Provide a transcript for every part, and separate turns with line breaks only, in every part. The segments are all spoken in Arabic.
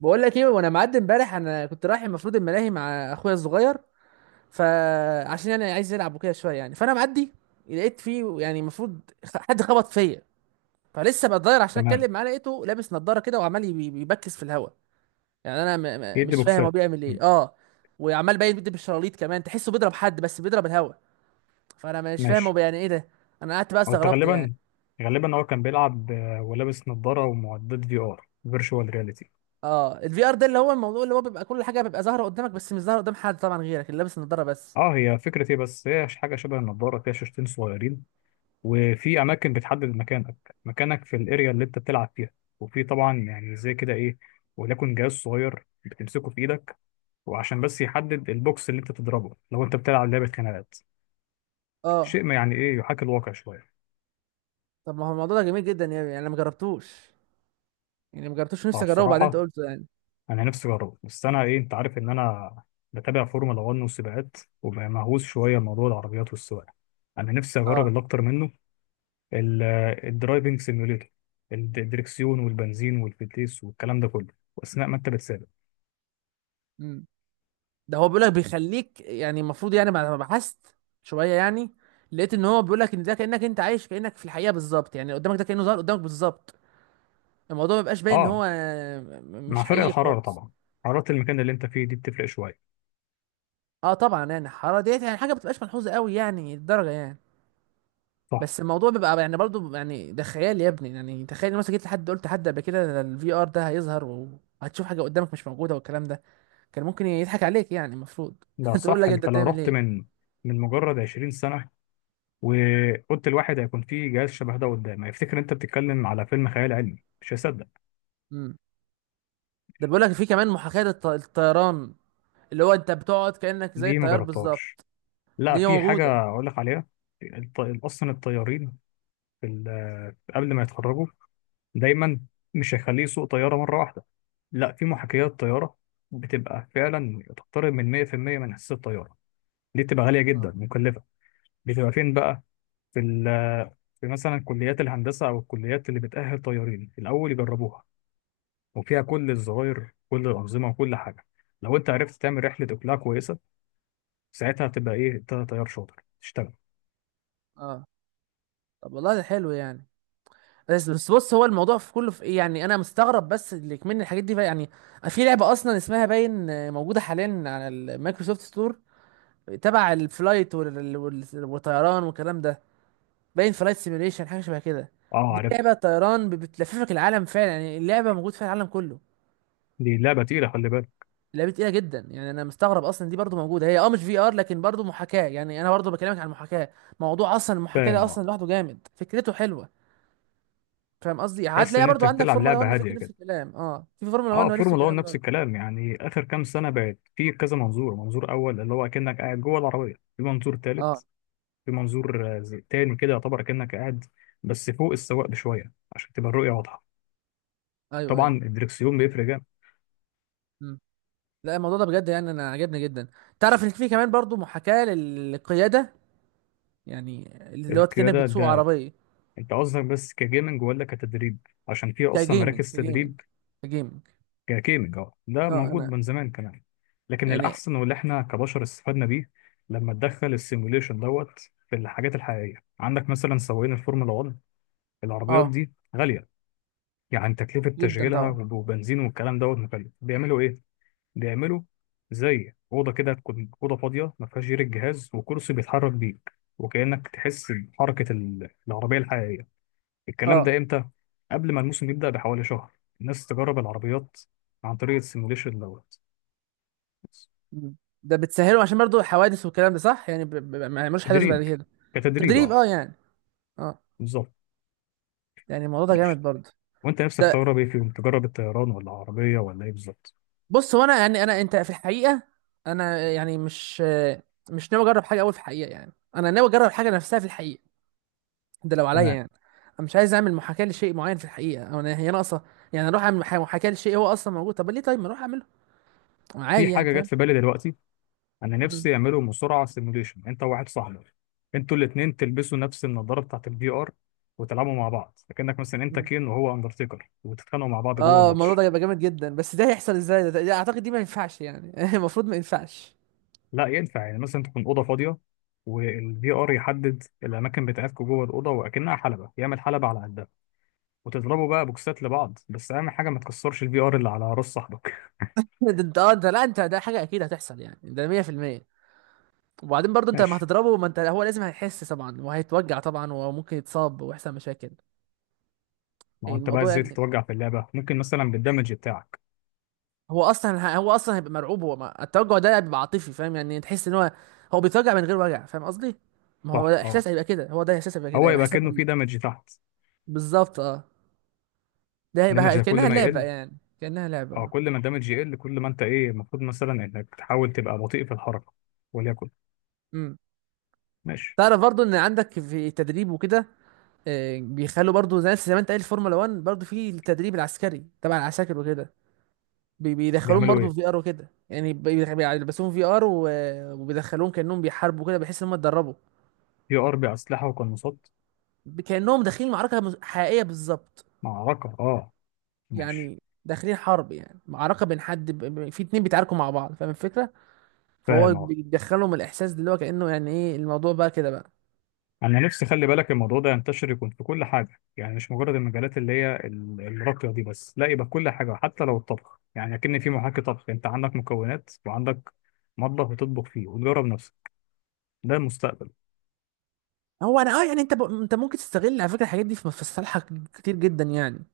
بقول لك ايه. وانا معدي امبارح انا كنت رايح المفروض الملاهي مع اخويا الصغير. فعشان يعني عايز يلعب وكده شويه يعني فانا معدي لقيت فيه يعني المفروض حد خبط فيا. فلسه بتضاير عشان
تمام.
اتكلم معاه لقيته لابس نظاره كده وعمال بيبكس في الهواء. يعني انا م م
يدي
مش فاهم هو
بوكسات
بيعمل
مم.
ايه اه. وعمال باين بيدي بالشراليط كمان تحسه بيضرب حد بس بيضرب الهواء. فانا مش فاهم
ماشي.
هو يعني ايه ده. انا قعدت بقى
هو أنت
استغربت يعني.
غالبا، هو كان بيلعب ولابس نظارة ومعدات في ار فيرتشوال رياليتي.
اه الفي ار ده اللي هو الموضوع اللي هو بيبقى كل حاجه بيبقى ظاهره قدامك بس مش ظاهره قدام حد طبعا غيرك اللي لابس النضاره بس.
اه، هي فكرة ايه، بس هي حاجة شبه النظارة فيها شاشتين صغيرين، وفي أماكن بتحدد مكانك في الأريا اللي أنت بتلعب فيها. وفي طبعا يعني زي كده إيه، وليكن جهاز صغير بتمسكه في إيدك، وعشان بس يحدد البوكس اللي أنت تضربه لو أنت بتلعب لعبة خناقات.
اه
شيء ما يعني إيه يحاكي الواقع شوية.
طب ما هو الموضوع ده جميل جدا يعني انا ما جربتوش. يعني ما جربتوش نفسي اجربه بعدين انت
فبصراحة
قلته يعني.
انا نفسي اجربه، بس انا ايه، انت عارف ان انا بتابع فورمولا 1 والسباقات، ومهووس شويه بموضوع العربيات والسواقه. انا نفسي اجرب
اه.
اللي اكتر منه ال- الدرايفنج سيميوليتور، الدركسيون والبنزين والفتيس والكلام ده كله، واثناء ما انت بتسابق.
امم ده هو بيقول لك بيخليك يعني المفروض يعني بعد ما بحثت شويه يعني لقيت ان هو بيقول لك ان ده كانك انت عايش كانك في الحقيقه بالظبط يعني قدامك ده كانه ظهر قدامك بالظبط. الموضوع ما بيبقاش باين ان
اه،
هو
مع
مش
فرق
حقيقي
الحراره
خالص.
طبعا، حراره المكان اللي انت فيه دي بتفرق شويه.
اه طبعا يعني الحراره ديت يعني حاجه ما بتبقاش ملحوظه قوي يعني الدرجه يعني.
صح.
بس الموضوع بيبقى يعني برضو يعني ده خيال يا ابني يعني تخيل إن مثلا جيت لحد قلت لحد قبل كده الفي ار ده هيظهر وهتشوف حاجه قدامك مش موجوده والكلام ده كان ممكن يضحك عليك يعني المفروض
لا
تقول
صح،
لك انت
انت لو
بتعمل
رحت
ايه.
من مجرد 20 سنه وقلت الواحد هيكون فيه جهاز شبه ده قدام، هيفتكر انت بتتكلم على فيلم خيال علمي، مش هيصدق.
امم ده بيقول لك في كمان محاكاة الطيران اللي هو انت بتقعد كأنك زي
دي ما
الطيار
جربتهاش.
بالظبط.
لا،
دي
في
موجودة.
حاجة أقول لك عليها. أصلا الطيارين في قبل ما يتخرجوا، دايما مش هيخليه يسوق طيارة مرة واحدة، لا، في محاكيات طيارة بتبقى فعلا تقترب من 100% من حصة الطيارة. دي بتبقى غالية جدا
اه
مكلفة. بتبقى فين بقى؟ في, ال- في مثلا كليات الهندسة أو الكليات اللي بتأهل طيارين الأول يجربوها، وفيها كل الزراير، كل الأنظمة وكل حاجة. لو أنت عرفت تعمل رحلة إقلاع كويسة، ساعتها هتبقى إيه، أنت طيار شاطر تشتغل.
اه طب والله ده حلو يعني. بس بس بص هو الموضوع في كله في ايه يعني انا مستغرب بس اللي كمان الحاجات دي بقى يعني. في لعبة اصلا اسمها باين موجودة حاليا على المايكروسوفت ستور تبع الفلايت والطيران والكلام ده. باين فلايت سيميوليشن حاجة شبه كده.
أه
دي
عارفها.
لعبة طيران بتلففك العالم فعلا يعني اللعبة موجود فيها العالم كله.
دي لعبة تقيلة، خلي بالك.
لعبه تقيله جدا يعني انا مستغرب اصلا دي برضو موجوده هي اه مش في ار لكن برضو محاكاه يعني انا برضو بكلمك عن المحاكاه. موضوع اصلا المحاكاه ده
فاهم،
اصلا
اه.
لوحده جامد فكرته حلوه. فاهم قصدي
تحس
هتلاقيها
ان انت
برضو عندك
بتلعب
فورمولا 1
لعبه
فكر
هاديه
نفس
كده.
الكلام اه في فورمولا 1
اه،
نفس
فورمولا 1
الكلام
نفس
برضو.
الكلام، يعني اخر كام سنه بقت في كذا منظور، منظور اول اللي هو اكنك قاعد جوه العربيه، في منظور
اه
ثالث، في منظور تاني كده يعتبر اكنك قاعد بس فوق السواق بشويه عشان تبقى الرؤيه واضحه.
ايوه
طبعا
ايوه
الدركسيون بيفرق جامد.
مم. لا الموضوع ده بجد يعني انا عجبني جدا. تعرف ان في كمان برضو محاكاه للقياده يعني اللي هو كانك
القياده
بتسوق
ده
عربيه.
انت قصدك بس كجيمنج ولا كتدريب؟ عشان في اصلا
كجيمنج
مراكز
كجيمنج
تدريب.
كجيمنج.
كجيمنج اه، ده
اه
موجود
انا
من زمان كمان. لكن
يعني.
الأحسن واللي احنا كبشر استفدنا بيه لما تدخل السيموليشن دوت، في الحاجات الحقيقية عندك مثلا سواقين الفورمولا 1، العربيات
اه.
دي غالية، يعني تكلفة
جدا
تشغيلها
طبعا.
وبنزين والكلام دوت مكلف. بيعملوا ايه؟ بيعملوا زي أوضة كده، تكون أوضة فاضية ما فيهاش غير الجهاز وكرسي بيتحرك بيك، وكأنك تحس بحركة العربية الحقيقية. الكلام
اه.
ده امتى؟ قبل ما الموسم يبدأ بحوالي شهر، الناس تجرب العربيات عن طريق السيموليشن دوت.
مم. ده بتسهله عشان برضو حوادث والكلام ده صح يعني ما يعملوش حدث بعد
تدريب،
كده.
كتدريب
تدريب
اه،
اه يعني. اه.
بالظبط.
يعني الموضوع ده جامد
ماشي،
برضو.
وانت نفسك
ده
تجرب ايه فيهم؟ تجرب الطيران ولا عربيه ولا ايه بالظبط؟
بص هو انا يعني انا انت في الحقيقه انا يعني مش ناوي اجرب حاجه اول في الحقيقه يعني انا ناوي اجرب حاجه نفسها في الحقيقه. ده لو عليا
تمام.
يعني. انا مش عايز اعمل محاكاه لشيء معين في الحقيقه او انا هي ناقصه. يعني اروح اعمل محاكاه لشيء هو اصلا موجود طب ليه طيب ما اروح اعمله.
في
عادي يعني
حاجه جت
فاهم.
في بالي دلوقتي، انا
مم.
نفسي يعملوا مصارعه سيموليشن، انت وواحد صاحبك، انتوا الاثنين تلبسوا نفس النضاره بتاعت الفي ار، وتلعبوا مع بعض، فكانك مثلا انت
مم.
كين وهو اندرتيكر وتتخانقوا مع بعض جوه
اه الموضوع ده
الماتش.
هيبقى جامد جدا بس ده هيحصل ازاي ده, اعتقد دي ما ينفعش يعني المفروض ما ينفعش.
لا ينفع، يعني مثلا تكون اوضه فاضيه، والفي ار يحدد الاماكن بتاعتكم جوه الاوضه، واكنها حلبه يعمل حلبه على قدها، وتضربوا بقى بوكسات لبعض، بس اهم حاجه ما تكسرش الفي ار اللي على راس صاحبك.
ده ده لا انت ده حاجه اكيد هتحصل يعني ده 100%. وبعدين برضه انت لما
ماشي.
هتضربه ما انت هو لازم هيحس طبعا وهيتوجع طبعا وممكن يتصاب ويحصل مشاكل.
ما هو
يعني
انت بقى
الموضوع
ازاي
يعني
تتوجع في اللعبه؟ ممكن مثلا بالدمج بتاعك.
هو اصلا هيبقى مرعوب هو التوجع ده بيبقى عاطفي فاهم يعني تحس ان هو هو بيتوجع من غير وجع فاهم قصدي. ما هو
صح
ده احساس
اه،
هيبقى كده هو ده احساس هيبقى كده
هو
هيبقى
يبقى
احساس
كأنه في
غريب.
دمج تحت.
بالظبط اه. ده
الدمج
هيبقى
ده كل
كانها
ما
لعبه
يقل،
يعني كانها لعبه
اه
اه.
كل ما الدمج يقل كل ما انت ايه، المفروض مثلا انك تحاول تبقى بطيء في الحركه، وليكن.
امم
ماشي.
تعرف برضه ان عندك في التدريب وكده بيخلوا برضو زي ما انت قايل الفورمولا 1 برضو في التدريب العسكري تبع العساكر وكده. بيدخلوهم
بيعملوا
برضو في
ايه؟
في ار وكده يعني بيلبسوهم في ار وبيدخلوهم كانهم بيحاربوا كده بحيث ان هم اتدربوا.
في ار باسلحه وقناصات.
كانهم داخلين معركه حقيقيه بالظبط.
معركه اه، ماشي.
يعني داخلين حرب يعني معركه بين حد في 2 بيتعاركوا مع بعض فاهم الفكره. فهو
فاهم.
بيدخلهم الاحساس ده اللي هو كانه يعني ايه الموضوع بقى كده بقى.
انا نفسي خلي بالك الموضوع ده ينتشر، يكون في كل حاجه، يعني مش مجرد المجالات اللي هي الراقيه دي بس، لا يبقى كل حاجه حتى لو الطبخ، يعني اكن في محاكي طبخ انت عندك مكونات، وعندك مطبخ بتطبخ فيه وتجرب نفسك. ده المستقبل.
هو انا اه يعني انت انت ممكن تستغل على فكره الحاجات دي في في صالحك كتير جدا يعني.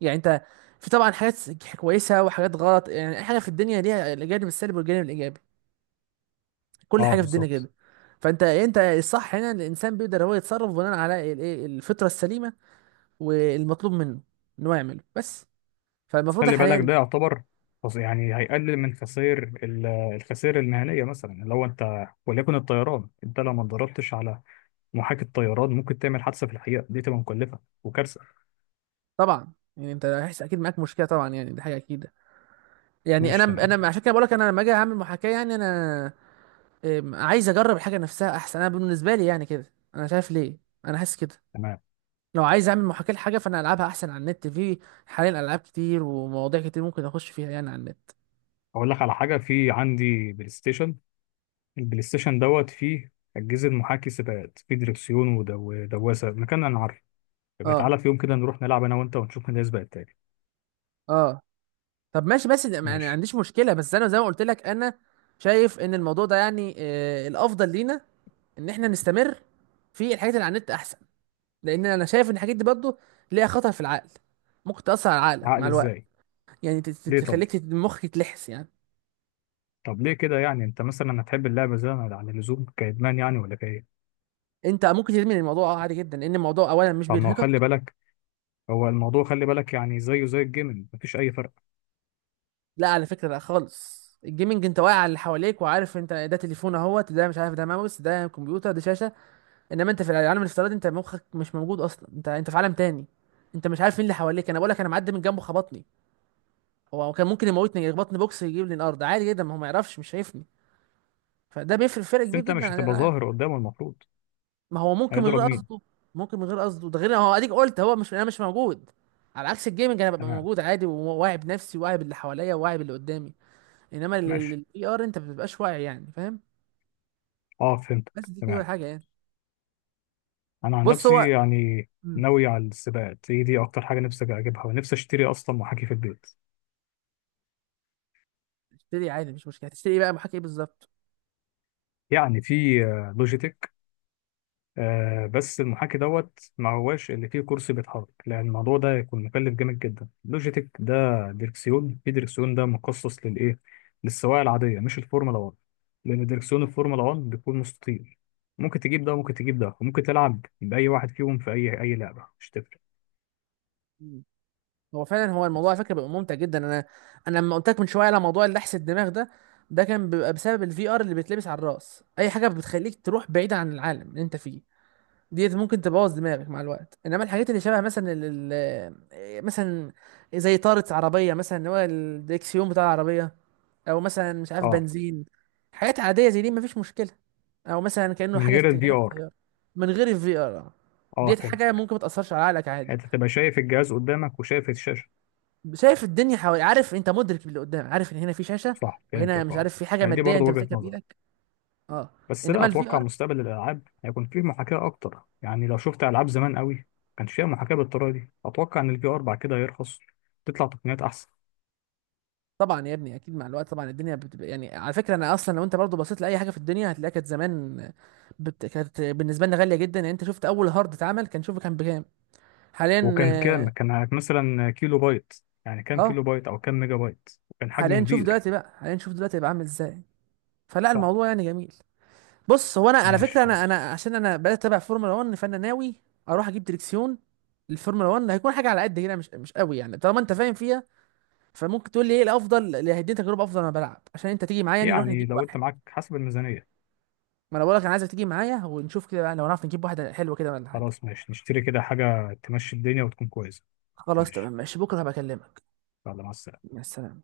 يعني انت في طبعا حاجات كويسه وحاجات غلط يعني اي حاجه في الدنيا ليها الجانب السلبي والجانب الايجابي. كل
اه
حاجه في الدنيا
بالظبط.
كده. فانت يعني انت الصح هنا ان الانسان بيقدر هو يتصرف بناء على الايه الفطره السليمه والمطلوب منه ان هو يعمله بس.
بس
فالمفروض
خلي بالك
حاليا.
ده يعتبر، يعني هيقلل من خسائر الخسائر المهنيه، مثلا لو انت وليكن الطيران، انت لو ما اتدربتش على محاكي الطيران ممكن تعمل حادثه في الحقيقه، دي تبقى مكلفه وكارثه.
طبعا يعني انت هيحس اكيد معاك مشكله طبعا يعني دي حاجه اكيده. يعني انا
ماشي
انا
تمام.
عشان كده بقول لك انا لما اجي اعمل محاكاه يعني انا عايز اجرب الحاجه نفسها احسن انا بالنسبه لي يعني كده انا شايف ليه. انا حاسس كده.
تمام،
لو عايز اعمل محاكاة لحاجة فانا العبها احسن على النت. في حاليا العاب كتير ومواضيع كتير ممكن اخش فيها يعني على النت.
اقول لك على حاجه، في عندي بلاي ستيشن، البلاي ستيشن دوت فيه أجهزة محاكي سباقات، فيه دريكسيون ودواسة، مكان أنا عارفه. يبقى
اه
تعالى في يوم كده نروح نلعب أنا وأنت، ونشوف مين هيسبق التاني.
اه طب ماشي بس يعني ما
ماشي.
عنديش مشكلة بس انا زي ما قلت لك انا شايف ان الموضوع ده يعني الافضل لينا ان احنا نستمر في الحاجات اللي على النت احسن. لان انا شايف ان الحاجات دي برضه ليها خطر في العقل ممكن تأثر على عقلك
عقل
مع الوقت.
إزاي؟
يعني
ليه طب؟
تخليك مخك يتلحس يعني.
طب ليه كده يعني؟ أنت مثلا هتحب اللعبة زي ما- عن اللزوم كإدمان يعني ولا كإيه؟
انت ممكن تدمن الموضوع اه عادي جدا لان الموضوع اولا مش
طب ما هو خلي
بيرهقك.
بالك، هو الموضوع خلي بالك يعني زيه زي الجيمنج، مفيش أي فرق.
لا على فكرة لا خالص. الجيمنج انت واقع على اللي حواليك وعارف انت ده تليفون اهوت ده مش عارف ده ماوس ده كمبيوتر ده شاشة. انما انت في العالم الافتراضي انت مخك مش موجود اصلا انت في عالم تاني. انت مش عارف مين اللي حواليك انا بقول لك انا معدي من جنبه خبطني. هو كان ممكن يموتني يخبطني بوكس يجيب لي الارض عادي جدا ما هو ما يعرفش مش شايفني. فده بيفرق فرق
بس
كبير
أنت
جدا
مش
عن
هتبقى
الالعاب.
ظاهر قدامه المفروض.
ما هو ممكن من
هيضرب
غير
مين؟
قصده. ممكن من غير قصده ده غير هو اديك قلت هو مش انا مش موجود. على عكس الجيمنج انا ببقى
تمام.
موجود عادي وواعي بنفسي وواعي باللي حواليا وواعي باللي قدامي. انما
ماشي،
الاي ار انت ما بتبقاش واعي يعني فاهم.
أه
بس
فهمتك
دي كده
تمام.
حاجه يعني.
أنا عن
بص
نفسي
هو
يعني
مم.
ناوي على السباقات، هي دي أكتر حاجة نفسي أجيبها، ونفسي أشتري أصلا محاكي في البيت.
اشتري عادي مش مشكله هتشتري إيه بقى محاكي ايه بالظبط؟
يعني في لوجيتك، بس المحاكي دوت ما هواش اللي فيه كرسي بيتحرك، لان الموضوع ده يكون مكلف جامد جدا. لوجيتك ده دركسيون، في دركسيون ده مخصص للايه؟ للسواقه العاديه مش الفورمولا 1، لان دركسيون الفورمولا 1 بيكون مستطيل. ممكن تجيب ده وممكن تجيب ده، وممكن تلعب باي واحد فيهم في اي لعبه، مش تفرق.
مم. هو فعلا هو الموضوع على
بس.
فكره بيبقى ممتع جدا انا. انا لما قلت لك من شويه على موضوع اللحس الدماغ ده ده كان بيبقى بسبب الفي ار اللي بيتلبس على الراس اي حاجه بتخليك تروح بعيد عن العالم اللي انت فيه ديت ممكن تبوظ دماغك مع الوقت. انما الحاجات اللي شبه مثلا ال ال- مثلا زي طارة عربية مثلا اللي هو الدريكسيون بتاع العربية او مثلا مش عارف
اه،
بنزين حاجات عادية زي دي مفيش مشكلة. او مثلا كأنه
من
حاجة
غير الفي
كأنك
ار.
طيارة من غير الفي ار.
اه
ديت حاجة
فهمتك.
ممكن ما تأثرش على عقلك عادي.
يعني انت تبقى شايف الجهاز قدامك وشايف الشاشه.
شايف الدنيا حوالي عارف انت مدرك اللي قدام عارف ان هنا في شاشة
صح،
وهنا
فهمتك
مش
اه.
عارف في حاجة
يعني دي
مادية
برضه
انت
وجهه
ماسكها
نظر،
بايدك. اه
بس لا،
انما الفي
اتوقع
ار.
مستقبل الالعاب هيكون فيه محاكاه اكتر، يعني لو شفت العاب زمان قوي ما كانش فيها محاكاه بالطريقه دي. اتوقع ان الفي ار بعد كده هيرخص، تطلع تقنيات احسن.
طبعا يا ابني اكيد مع الوقت طبعا الدنيا بتبقى يعني على فكره انا اصلا لو انت برضو بصيت لاي حاجه في الدنيا هتلاقيها كانت زمان كانت بالنسبه لنا غاليه جدا يعني انت شفت اول هارد اتعمل كان شوفه كان بكام حاليا.
وكان كام؟ كان مثلا كيلو بايت، يعني
اه
كام
آه،
كيلو بايت او كام ميجا بايت، وكان حجمه
حاليا شوف
كبير.
دلوقتي بقى عامل ازاي. فلا
صح.
الموضوع يعني جميل. بص هو انا على
ماشي
فكره انا
خلاص،
عشان انا بدات اتابع فورمولا 1 فانا ناوي اروح اجيب دريكسيون للفورمولا 1. هيكون حاجه على قد كده مش قوي يعني طالما انت فاهم فيها فممكن تقول لي ايه الافضل اللي هيديني تجربه افضل وانا بلعب عشان انت تيجي معايا يعني نروح
يعني
نجيب
لو انت
واحد.
معاك حسب الميزانيه.
ما انا بقولك انا عايزك تيجي معايا ونشوف كده بقى لو نعرف نجيب واحده حلوه كده ولا حاجه.
خلاص ماشي، نشتري كده حاجه تمشي الدنيا وتكون كويسه.
خلاص تمام
ماشي،
ماشي بكره هبقى اكلمك.
يلا مع السلامه.
مع السلامه.